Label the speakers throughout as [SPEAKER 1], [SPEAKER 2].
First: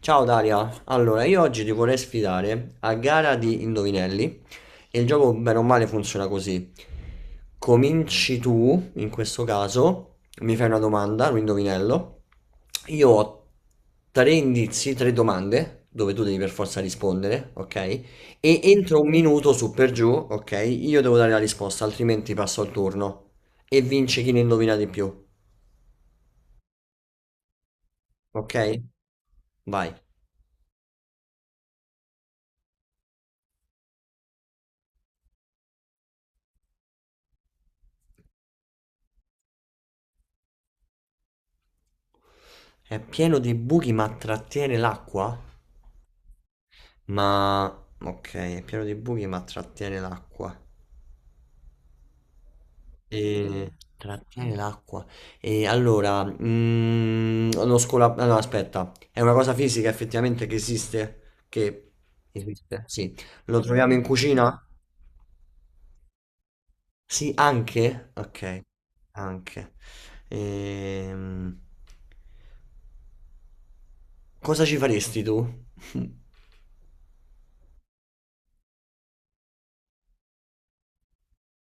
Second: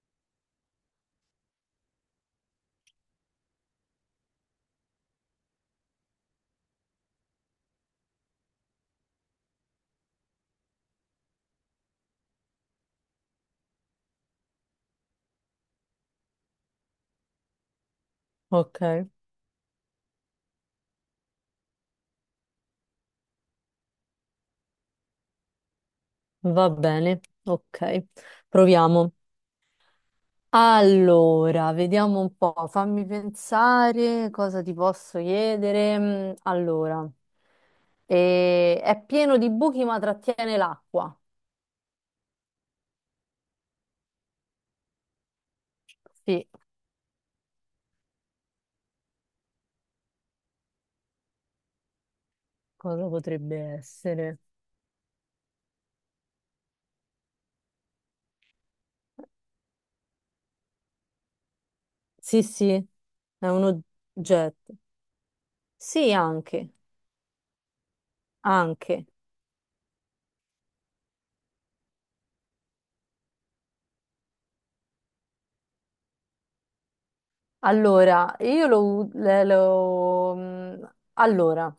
[SPEAKER 1] Ciao Daria, allora io oggi ti vorrei sfidare a gara di indovinelli e il gioco bene o male funziona così. Cominci tu, in questo caso, mi fai una domanda, un indovinello, io ho tre indizi, tre domande, dove tu devi per forza rispondere, ok? E
[SPEAKER 2] Ok,
[SPEAKER 1] entro un minuto su per giù, ok? Io devo dare la risposta, altrimenti passo al turno e vince chi ne indovina di più,
[SPEAKER 2] va bene, ok,
[SPEAKER 1] ok?
[SPEAKER 2] proviamo.
[SPEAKER 1] Vai.
[SPEAKER 2] Allora, vediamo un po', fammi pensare cosa ti posso chiedere. Allora, è pieno di buchi ma trattiene l'acqua.
[SPEAKER 1] È pieno di buchi ma trattiene l'acqua?
[SPEAKER 2] Sì,
[SPEAKER 1] Ma ok, è pieno di buchi, ma trattiene l'acqua.
[SPEAKER 2] cosa potrebbe
[SPEAKER 1] E
[SPEAKER 2] essere?
[SPEAKER 1] trattiene l'acqua. E allora, ah, no, aspetta, è una cosa fisica effettivamente che esiste? Che
[SPEAKER 2] Sì, sì,
[SPEAKER 1] esiste? Sì.
[SPEAKER 2] è
[SPEAKER 1] Lo
[SPEAKER 2] un
[SPEAKER 1] troviamo in cucina?
[SPEAKER 2] oggetto. Sì, anche,
[SPEAKER 1] Sì, anche? Ok,
[SPEAKER 2] anche.
[SPEAKER 1] anche. Ehm, Cosa ci faresti tu?
[SPEAKER 2] Allora, io lo... Allora.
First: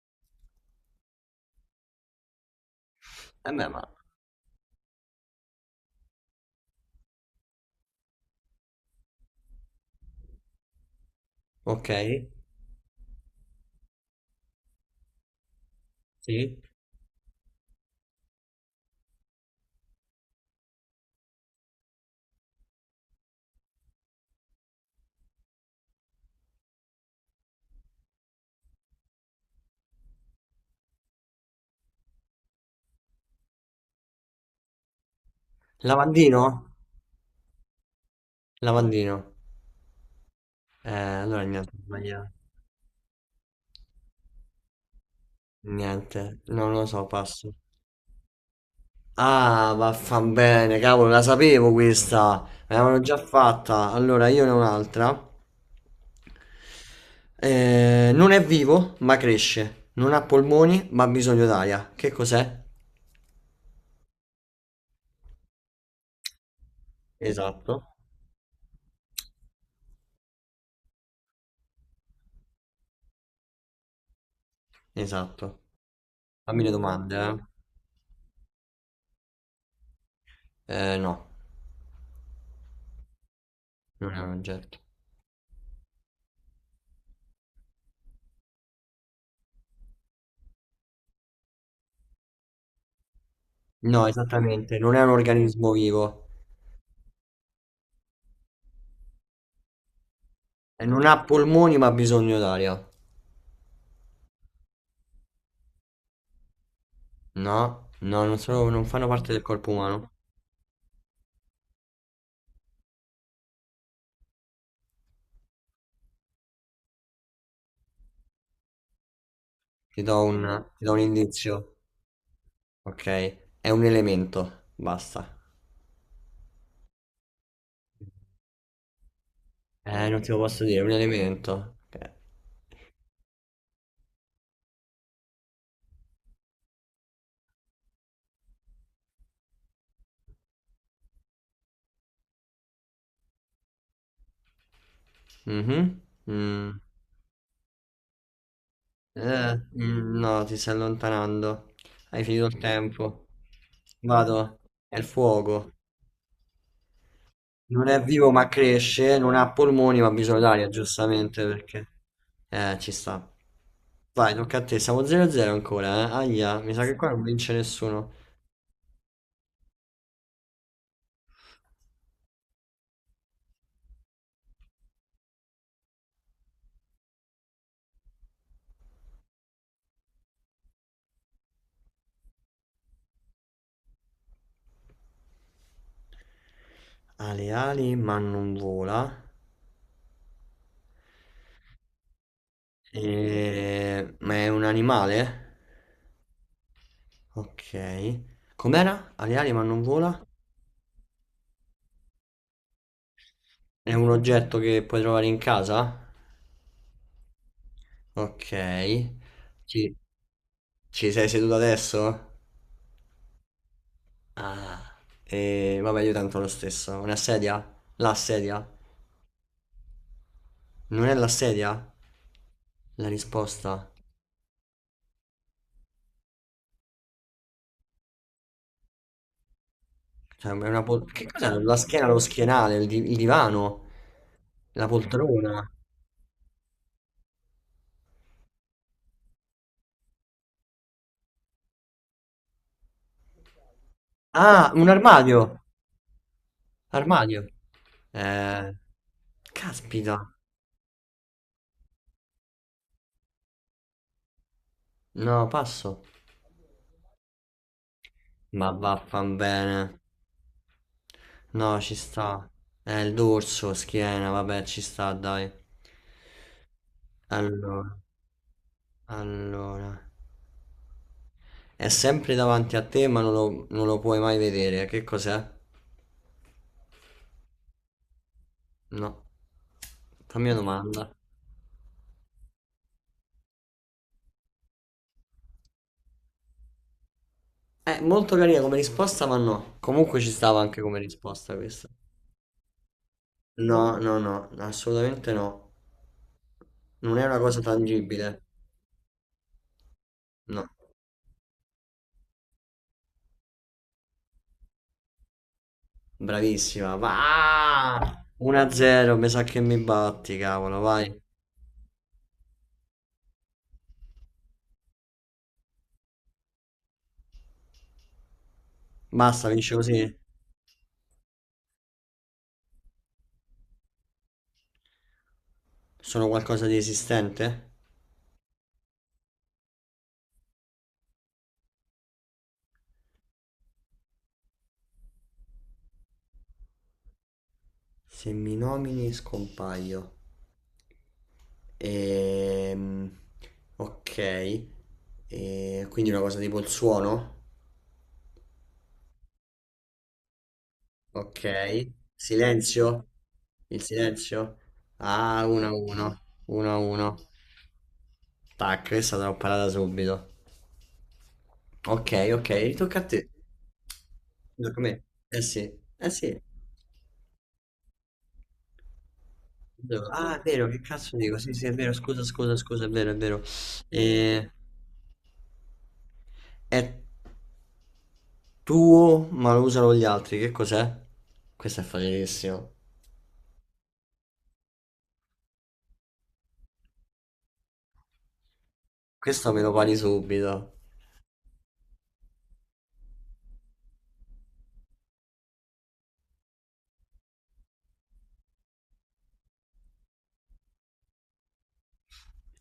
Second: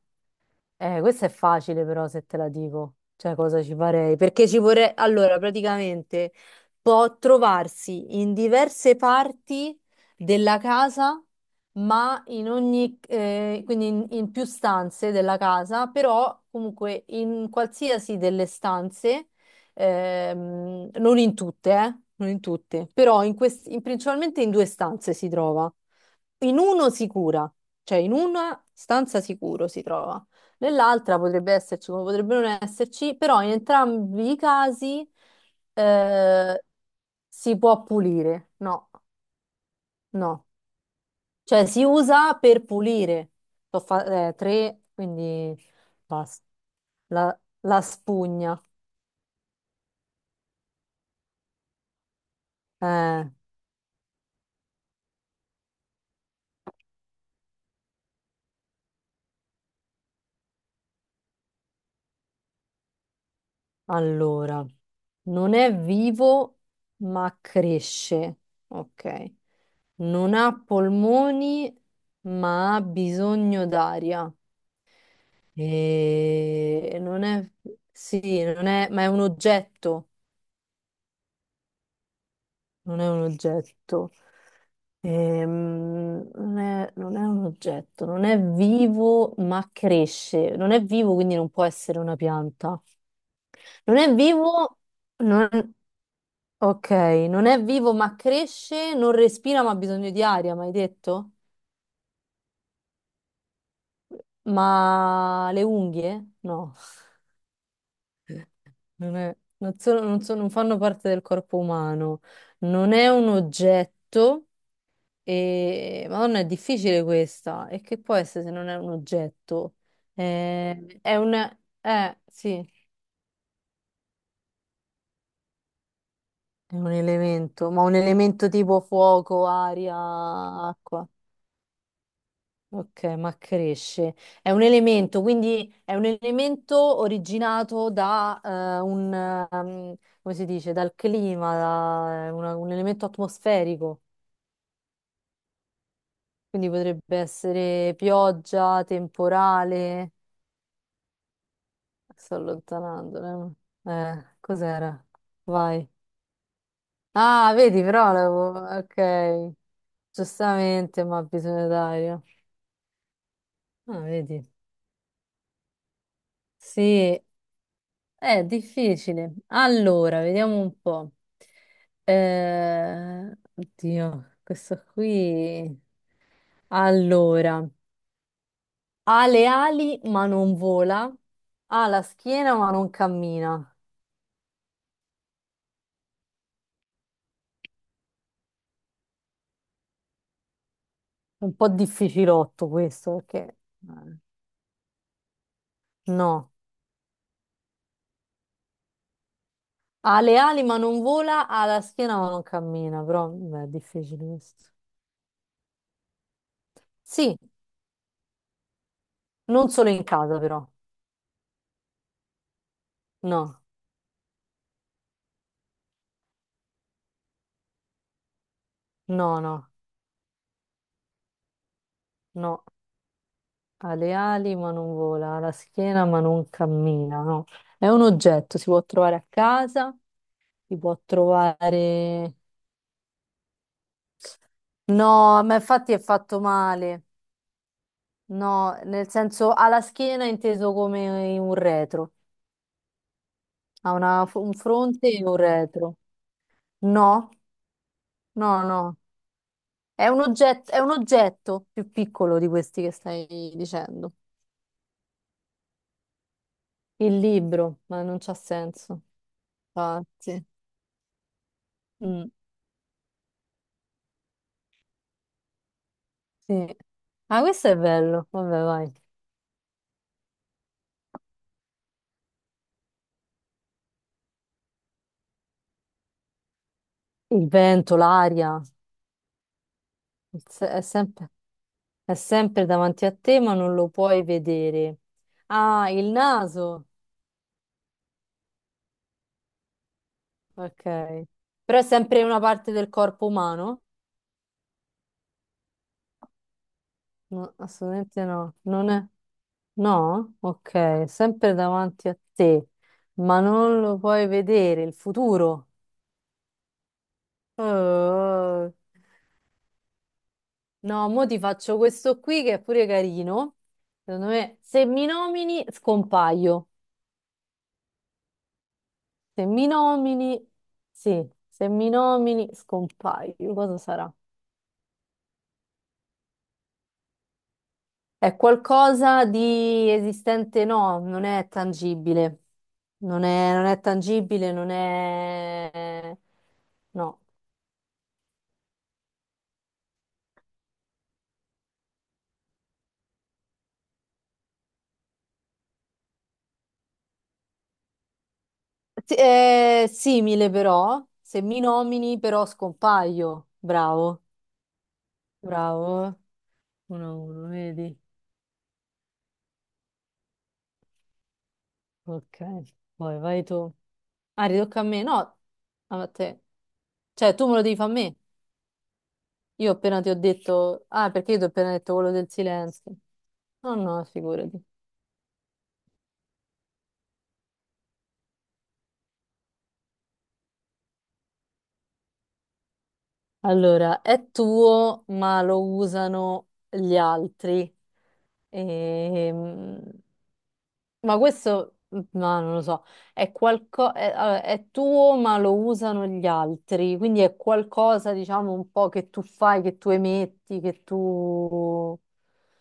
[SPEAKER 2] Questa è facile però se te la dico, cioè
[SPEAKER 1] Eh
[SPEAKER 2] cosa
[SPEAKER 1] beh,
[SPEAKER 2] ci
[SPEAKER 1] ma...
[SPEAKER 2] farei, perché ci vorrei, allora praticamente può trovarsi in diverse parti della casa,
[SPEAKER 1] Ok,
[SPEAKER 2] ma in ogni, quindi in più stanze della casa, però
[SPEAKER 1] sì.
[SPEAKER 2] comunque in qualsiasi delle stanze, non in tutte, non in tutte, però in principalmente in due stanze si trova, in uno sicura, cioè in una stanza sicuro si trova. Nell'altra potrebbe esserci, come potrebbe non esserci, però in entrambi i casi
[SPEAKER 1] Lavandino?
[SPEAKER 2] eh, si può pulire. No,
[SPEAKER 1] Lavandino.
[SPEAKER 2] no.
[SPEAKER 1] Allora
[SPEAKER 2] Cioè
[SPEAKER 1] niente, ho
[SPEAKER 2] si
[SPEAKER 1] sbagliato.
[SPEAKER 2] usa per pulire. Tre, quindi
[SPEAKER 1] Niente,
[SPEAKER 2] basta.
[SPEAKER 1] non lo so,
[SPEAKER 2] La,
[SPEAKER 1] passo.
[SPEAKER 2] la spugna.
[SPEAKER 1] Ah, vaffan bene, cavolo, la sapevo questa. Me l'avevano già
[SPEAKER 2] Eh,
[SPEAKER 1] fatta. Allora, io ne ho un'altra. Non è vivo, ma cresce. Non ha polmoni, ma ha bisogno d'aria. Che cos'è?
[SPEAKER 2] allora, non è vivo, ma
[SPEAKER 1] Esatto,
[SPEAKER 2] cresce. Ok. Non ha polmoni, ma ha bisogno d'aria.
[SPEAKER 1] esatto. Fammi le
[SPEAKER 2] E
[SPEAKER 1] domande,
[SPEAKER 2] non è, sì, non è, ma è un oggetto,
[SPEAKER 1] eh. No,
[SPEAKER 2] non è un
[SPEAKER 1] non
[SPEAKER 2] oggetto.
[SPEAKER 1] è un oggetto.
[SPEAKER 2] Non è un oggetto, non è vivo, ma cresce. Non è vivo, quindi non può essere una pianta. Non
[SPEAKER 1] No,
[SPEAKER 2] è
[SPEAKER 1] esattamente,
[SPEAKER 2] vivo,
[SPEAKER 1] non è un organismo
[SPEAKER 2] non-
[SPEAKER 1] vivo.
[SPEAKER 2] ok, non è vivo, ma cresce, non respira, ma ha bisogno di aria, mi hai
[SPEAKER 1] E non ha
[SPEAKER 2] detto?
[SPEAKER 1] polmoni, ma ha bisogno d'aria.
[SPEAKER 2] Ma le unghie? No.
[SPEAKER 1] No, no, non fanno
[SPEAKER 2] Non
[SPEAKER 1] parte
[SPEAKER 2] è-
[SPEAKER 1] del corpo
[SPEAKER 2] non sono-
[SPEAKER 1] umano.
[SPEAKER 2] non sono- Non fanno parte del corpo umano, non è un oggetto e... Madonna, è difficile questa. E che può essere se non è un oggetto?
[SPEAKER 1] Ti do un, ti do un
[SPEAKER 2] È un...
[SPEAKER 1] indizio,
[SPEAKER 2] Sì,
[SPEAKER 1] ok? È un elemento, basta.
[SPEAKER 2] è un elemento, ma un elemento tipo fuoco, aria,
[SPEAKER 1] Non te lo posso dire, è un
[SPEAKER 2] acqua.
[SPEAKER 1] elemento. Ok.
[SPEAKER 2] Ok, ma cresce. È un elemento, quindi è un elemento originato da un... come si dice? Dal clima, da un elemento atmosferico.
[SPEAKER 1] Mhm.
[SPEAKER 2] Quindi
[SPEAKER 1] Mm.
[SPEAKER 2] potrebbe essere pioggia, temporale.
[SPEAKER 1] No, ti stai allontanando. Hai
[SPEAKER 2] Sto
[SPEAKER 1] finito il
[SPEAKER 2] allontanando.
[SPEAKER 1] tempo. Vado. È
[SPEAKER 2] Cos'era?
[SPEAKER 1] il fuoco.
[SPEAKER 2] Vai. Ah, vedi,
[SPEAKER 1] Non è vivo ma cresce, non ha
[SPEAKER 2] ok,
[SPEAKER 1] polmoni ma ha bisogno d'aria,
[SPEAKER 2] giustamente, ma
[SPEAKER 1] giustamente
[SPEAKER 2] bisogna
[SPEAKER 1] perché...
[SPEAKER 2] dare.
[SPEAKER 1] Ci sta.
[SPEAKER 2] Ah,
[SPEAKER 1] Vai,
[SPEAKER 2] vedi.
[SPEAKER 1] tocca a te. Siamo 0-0 ancora, eh? Aia, mi sa che qua
[SPEAKER 2] Sì,
[SPEAKER 1] non vince nessuno.
[SPEAKER 2] è difficile. Allora, vediamo un po'. Oddio, questo qui. Allora, ha le ali ma non vola, ha la schiena ma non cammina.
[SPEAKER 1] Ha le ali ma non vola.
[SPEAKER 2] È un po' difficilotto questo perché eh,
[SPEAKER 1] Ma è un animale?
[SPEAKER 2] no,
[SPEAKER 1] Ok. Com'era? Ha le ali ma non vola?
[SPEAKER 2] ha le ali ma non vola, ha la schiena ma non cammina, però beh, è
[SPEAKER 1] È un
[SPEAKER 2] difficile
[SPEAKER 1] oggetto
[SPEAKER 2] questo.
[SPEAKER 1] che puoi trovare in casa?
[SPEAKER 2] Sì,
[SPEAKER 1] Ok.
[SPEAKER 2] non solo
[SPEAKER 1] Ci,
[SPEAKER 2] in casa però.
[SPEAKER 1] ci sei seduto adesso?
[SPEAKER 2] No,
[SPEAKER 1] Ah. E vabbè, io tanto lo stesso. Una sedia? La sedia?
[SPEAKER 2] no, no,
[SPEAKER 1] Non è la sedia?
[SPEAKER 2] no.
[SPEAKER 1] La risposta?
[SPEAKER 2] Ha le ali ma non vola, ha la schiena ma non cammina, no. È un oggetto, si può trovare a casa,
[SPEAKER 1] Cioè,
[SPEAKER 2] si può
[SPEAKER 1] che cos'è? La schiena, lo
[SPEAKER 2] trovare...
[SPEAKER 1] schienale, il divano, la
[SPEAKER 2] No, ma
[SPEAKER 1] poltrona.
[SPEAKER 2] infatti è fatto male. No, nel senso ha la schiena inteso come un retro. Ha una un
[SPEAKER 1] Ah, un
[SPEAKER 2] fronte e un
[SPEAKER 1] armadio!
[SPEAKER 2] retro. No,
[SPEAKER 1] Armadio.
[SPEAKER 2] no,
[SPEAKER 1] Eh,
[SPEAKER 2] no.
[SPEAKER 1] caspita.
[SPEAKER 2] È un oggetto più piccolo di questi che stai dicendo.
[SPEAKER 1] No, passo.
[SPEAKER 2] Il libro, ma non c'ha
[SPEAKER 1] Ma
[SPEAKER 2] senso.
[SPEAKER 1] vaffanbene.
[SPEAKER 2] Infatti.
[SPEAKER 1] No, ci
[SPEAKER 2] Mm,
[SPEAKER 1] sta. Il dorso, schiena, vabbè, ci sta, dai.
[SPEAKER 2] sì. Ah, questo è
[SPEAKER 1] Allora,
[SPEAKER 2] bello. Vabbè, vai.
[SPEAKER 1] allora. È sempre davanti a te, ma non lo puoi mai vedere. Che cos'è?
[SPEAKER 2] Il vento, l'aria,
[SPEAKER 1] No.
[SPEAKER 2] il
[SPEAKER 1] Fammi una
[SPEAKER 2] se-
[SPEAKER 1] domanda.
[SPEAKER 2] è sempre davanti a te, ma non lo puoi vedere. Ah, il naso.
[SPEAKER 1] È molto carina come risposta, ma no. Comunque ci stava anche
[SPEAKER 2] Ok.
[SPEAKER 1] come risposta
[SPEAKER 2] Però è
[SPEAKER 1] questa.
[SPEAKER 2] sempre una parte del corpo umano?
[SPEAKER 1] No, no, no, assolutamente no. Non è una
[SPEAKER 2] No,
[SPEAKER 1] cosa
[SPEAKER 2] assolutamente
[SPEAKER 1] tangibile.
[SPEAKER 2] no. Non è... No?
[SPEAKER 1] No.
[SPEAKER 2] Ok, sempre davanti a te, ma non lo puoi vedere, il futuro.
[SPEAKER 1] Bravissima, va!
[SPEAKER 2] Oh.
[SPEAKER 1] 1-0, mi sa che mi batti, cavolo,
[SPEAKER 2] No,
[SPEAKER 1] vai.
[SPEAKER 2] mo ti faccio questo qui che è pure carino. Secondo me, se mi nomini, scompaio. Se
[SPEAKER 1] Basta,
[SPEAKER 2] mi
[SPEAKER 1] vince così.
[SPEAKER 2] nomini, sì, se mi nomini, scompaio. Cosa sarà?
[SPEAKER 1] Sono qualcosa di esistente?
[SPEAKER 2] È qualcosa di esistente, no, non è tangibile. Non è tangibile, non è... No.
[SPEAKER 1] Se mi nomini scompaio. Ehm, ok. E quindi una cosa tipo il suono?
[SPEAKER 2] Sì, è simile però,
[SPEAKER 1] Ok.
[SPEAKER 2] se mi nomini però
[SPEAKER 1] Silenzio?
[SPEAKER 2] scompaio.
[SPEAKER 1] Il
[SPEAKER 2] Bravo,
[SPEAKER 1] silenzio? Ah,
[SPEAKER 2] bravo.
[SPEAKER 1] 1-1.
[SPEAKER 2] Uno a
[SPEAKER 1] 1-1.
[SPEAKER 2] uno, vedi?
[SPEAKER 1] Tac, questa te l'ho parata subito. Ok,
[SPEAKER 2] Ok,
[SPEAKER 1] ok, tocca a
[SPEAKER 2] poi
[SPEAKER 1] te.
[SPEAKER 2] vai tu. Ah, ridocca
[SPEAKER 1] Tocca a
[SPEAKER 2] a
[SPEAKER 1] me.
[SPEAKER 2] me? No,
[SPEAKER 1] Eh sì,
[SPEAKER 2] a
[SPEAKER 1] eh sì.
[SPEAKER 2] te. Cioè, tu me lo devi fare a me. Io appena ti ho
[SPEAKER 1] Ah, è vero, che
[SPEAKER 2] detto... Ah,
[SPEAKER 1] cazzo
[SPEAKER 2] perché
[SPEAKER 1] dico?
[SPEAKER 2] io ti ho
[SPEAKER 1] Sì, sì, è
[SPEAKER 2] appena
[SPEAKER 1] vero,
[SPEAKER 2] detto quello
[SPEAKER 1] scusa,
[SPEAKER 2] del
[SPEAKER 1] scusa, scusa, è
[SPEAKER 2] silenzio.
[SPEAKER 1] vero, è vero.
[SPEAKER 2] No, no,
[SPEAKER 1] Eh,
[SPEAKER 2] figurati.
[SPEAKER 1] è tuo, ma lo usano gli altri, che cos'è? Questo è facilissimo.
[SPEAKER 2] Allora, è tuo, ma lo usano gli altri.
[SPEAKER 1] Questo me lo
[SPEAKER 2] Ehm,
[SPEAKER 1] pari subito.
[SPEAKER 2] ma questo, ma non lo so, è qualcosa, è, allora, è tuo, ma lo usano gli altri. Quindi è qualcosa, diciamo, un po' che tu fai, che tu emetti,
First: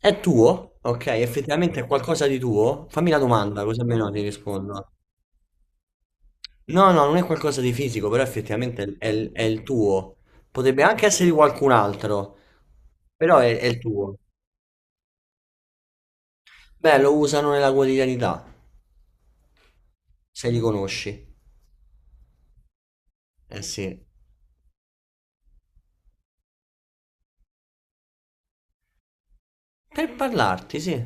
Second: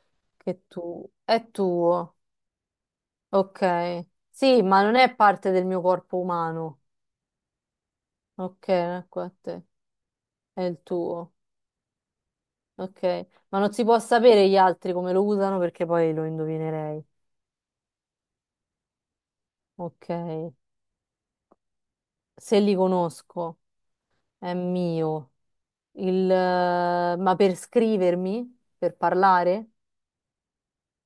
[SPEAKER 1] È tuo? Ok,
[SPEAKER 2] è
[SPEAKER 1] effettivamente è
[SPEAKER 2] tuo.
[SPEAKER 1] qualcosa di tuo? Fammi la domanda, così
[SPEAKER 2] Ok.
[SPEAKER 1] almeno ti
[SPEAKER 2] Sì, ma
[SPEAKER 1] rispondo.
[SPEAKER 2] non è parte del mio corpo umano.
[SPEAKER 1] No, no, non è qualcosa di fisico, però
[SPEAKER 2] Ok,
[SPEAKER 1] effettivamente
[SPEAKER 2] ecco a
[SPEAKER 1] è il
[SPEAKER 2] te.
[SPEAKER 1] tuo.
[SPEAKER 2] È il
[SPEAKER 1] Potrebbe anche essere di
[SPEAKER 2] tuo.
[SPEAKER 1] qualcun altro,
[SPEAKER 2] Ok,
[SPEAKER 1] però è,
[SPEAKER 2] ma
[SPEAKER 1] è
[SPEAKER 2] non
[SPEAKER 1] il
[SPEAKER 2] si può
[SPEAKER 1] tuo.
[SPEAKER 2] sapere gli altri come lo usano perché poi lo
[SPEAKER 1] Beh,
[SPEAKER 2] indovinerei.
[SPEAKER 1] lo usano nella quotidianità,
[SPEAKER 2] Ok,
[SPEAKER 1] se li conosci.
[SPEAKER 2] se li conosco
[SPEAKER 1] Eh sì.
[SPEAKER 2] è mio. Ma per scrivermi, per parlare?
[SPEAKER 1] Per parlarti, sì.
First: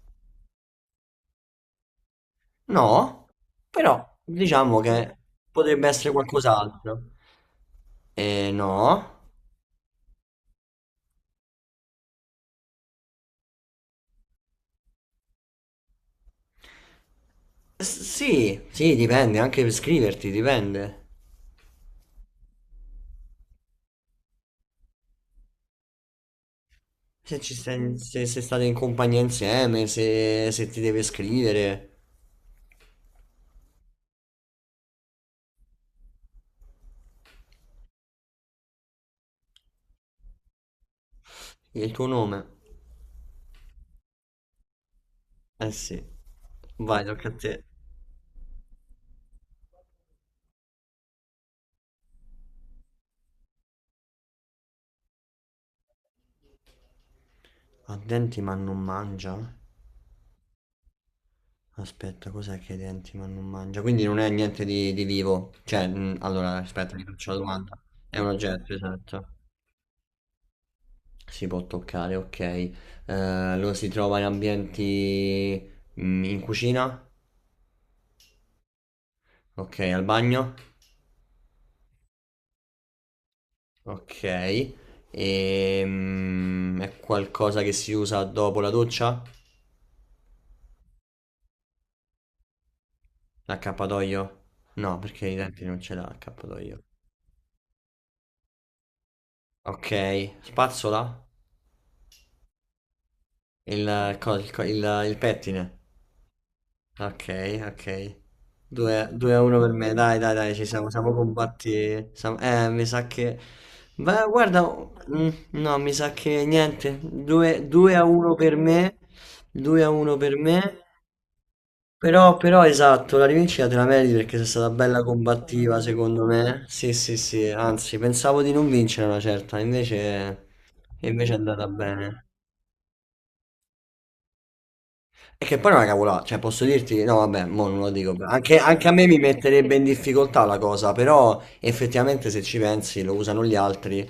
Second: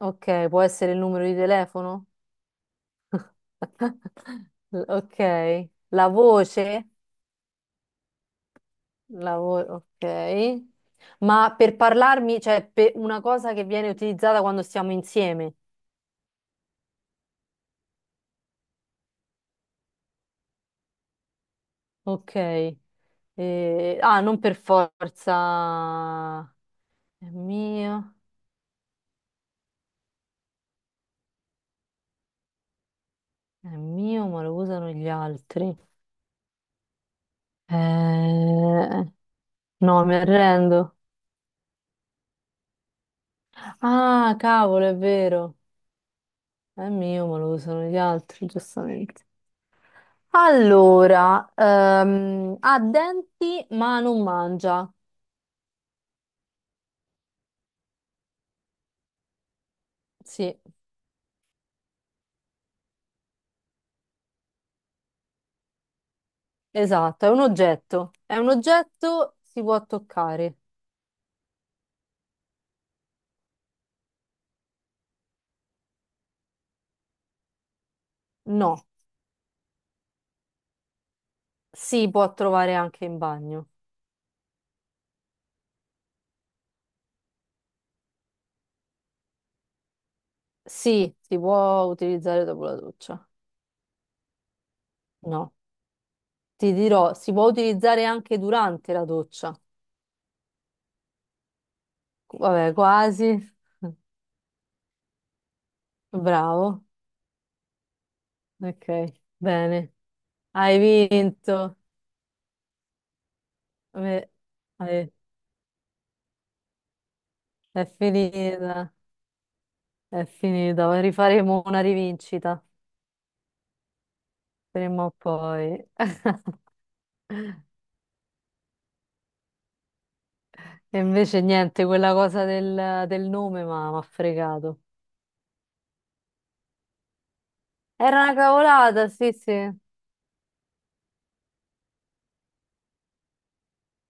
[SPEAKER 2] Ok, può essere il numero di telefono?
[SPEAKER 1] No, però diciamo
[SPEAKER 2] Ok,
[SPEAKER 1] che potrebbe
[SPEAKER 2] la
[SPEAKER 1] essere
[SPEAKER 2] voce?
[SPEAKER 1] qualcos'altro. Eh no.
[SPEAKER 2] Ok. Ma per parlarmi, cioè per una cosa che viene utilizzata quando stiamo insieme.
[SPEAKER 1] Sì, sì, dipende, anche per scriverti, dipende.
[SPEAKER 2] Ok. Ah, non per forza. È
[SPEAKER 1] Se, ci stai,
[SPEAKER 2] mio,
[SPEAKER 1] se, se state in compagnia insieme, se ti deve scrivere
[SPEAKER 2] è mio, ma lo usano gli altri. Eh, no, mi arrendo.
[SPEAKER 1] il tuo nome.
[SPEAKER 2] Ah, cavolo, è vero.
[SPEAKER 1] Eh sì.
[SPEAKER 2] È
[SPEAKER 1] Vai,
[SPEAKER 2] mio,
[SPEAKER 1] tocca a
[SPEAKER 2] ma lo
[SPEAKER 1] te.
[SPEAKER 2] usano gli altri, giustamente. Allora, ha denti, ma non mangia.
[SPEAKER 1] Ha denti ma non mangia?
[SPEAKER 2] Sì,
[SPEAKER 1] Aspetta, cos'è che è denti ma non mangia? Quindi non è niente di vivo. Cioè, allora, aspetta, ti
[SPEAKER 2] esatto, è
[SPEAKER 1] faccio la
[SPEAKER 2] un
[SPEAKER 1] domanda.
[SPEAKER 2] oggetto.
[SPEAKER 1] È un
[SPEAKER 2] È un
[SPEAKER 1] oggetto, esatto.
[SPEAKER 2] oggetto, si può toccare.
[SPEAKER 1] Si può toccare, ok. Lo si trova in ambienti in cucina?
[SPEAKER 2] No,
[SPEAKER 1] Ok, al bagno?
[SPEAKER 2] si può trovare anche in bagno.
[SPEAKER 1] Ok. E, è qualcosa che si usa dopo la doccia?
[SPEAKER 2] Sì, si può utilizzare dopo la doccia.
[SPEAKER 1] L'accappatoio? No, perché i
[SPEAKER 2] No.
[SPEAKER 1] denti non ce l'ha
[SPEAKER 2] Ti
[SPEAKER 1] l'accappatoio.
[SPEAKER 2] dirò, si può utilizzare anche durante la doccia.
[SPEAKER 1] Ok, spazzola?
[SPEAKER 2] Vabbè, quasi.
[SPEAKER 1] Il pettine?
[SPEAKER 2] Bravo.
[SPEAKER 1] Ok, ok.
[SPEAKER 2] Ok,
[SPEAKER 1] 2 a 1 per
[SPEAKER 2] bene.
[SPEAKER 1] me, dai, dai, dai, ci
[SPEAKER 2] Hai
[SPEAKER 1] siamo, siamo
[SPEAKER 2] vinto.
[SPEAKER 1] combatti. Mi sa che. Beh,
[SPEAKER 2] Vabbè,
[SPEAKER 1] guarda,
[SPEAKER 2] vabbè,
[SPEAKER 1] no, mi sa che niente.
[SPEAKER 2] è
[SPEAKER 1] 2 a 1 per
[SPEAKER 2] finita.
[SPEAKER 1] me, 2 a 1
[SPEAKER 2] È
[SPEAKER 1] per me.
[SPEAKER 2] finita. Rifaremo una
[SPEAKER 1] Però,
[SPEAKER 2] rivincita
[SPEAKER 1] però, esatto, la rivincita te la meriti perché sei stata bella
[SPEAKER 2] prima o
[SPEAKER 1] combattiva,
[SPEAKER 2] poi.
[SPEAKER 1] secondo me. Sì, sì, sì, anzi, pensavo di non vincere una certa, invece,
[SPEAKER 2] E
[SPEAKER 1] è
[SPEAKER 2] invece
[SPEAKER 1] andata
[SPEAKER 2] niente, quella
[SPEAKER 1] bene.
[SPEAKER 2] cosa del, del nome ma mi ha fregato.
[SPEAKER 1] E che poi non è una cavolata, cioè posso dirti, no vabbè, mo non lo dico,
[SPEAKER 2] Era una
[SPEAKER 1] anche a me
[SPEAKER 2] cavolata,
[SPEAKER 1] mi
[SPEAKER 2] sì, sì.
[SPEAKER 1] metterebbe in difficoltà la cosa, però effettivamente se ci pensi lo usano gli altri,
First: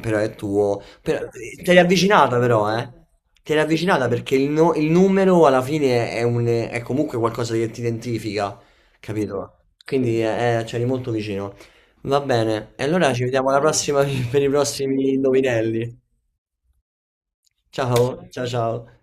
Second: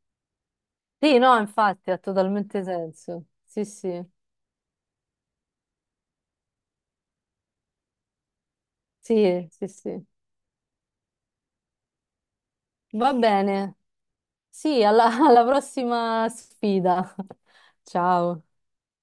[SPEAKER 1] però è tuo,
[SPEAKER 2] Sì,
[SPEAKER 1] però,
[SPEAKER 2] no,
[SPEAKER 1] te l'hai
[SPEAKER 2] infatti ha
[SPEAKER 1] avvicinata
[SPEAKER 2] totalmente
[SPEAKER 1] però, eh?
[SPEAKER 2] senso.
[SPEAKER 1] Te l'hai
[SPEAKER 2] Sì, sì.
[SPEAKER 1] avvicinata perché il, no- il numero alla fine è comunque qualcosa che ti identifica,
[SPEAKER 2] Sì,
[SPEAKER 1] capito?
[SPEAKER 2] sì, sì.
[SPEAKER 1] Quindi c'eri molto vicino. Va bene, e allora
[SPEAKER 2] Va
[SPEAKER 1] ci vediamo alla
[SPEAKER 2] bene.
[SPEAKER 1] prossima per i
[SPEAKER 2] Sì, alla
[SPEAKER 1] prossimi
[SPEAKER 2] alla
[SPEAKER 1] indovinelli.
[SPEAKER 2] prossima sfida.
[SPEAKER 1] Ciao,
[SPEAKER 2] Ciao.
[SPEAKER 1] ciao ciao.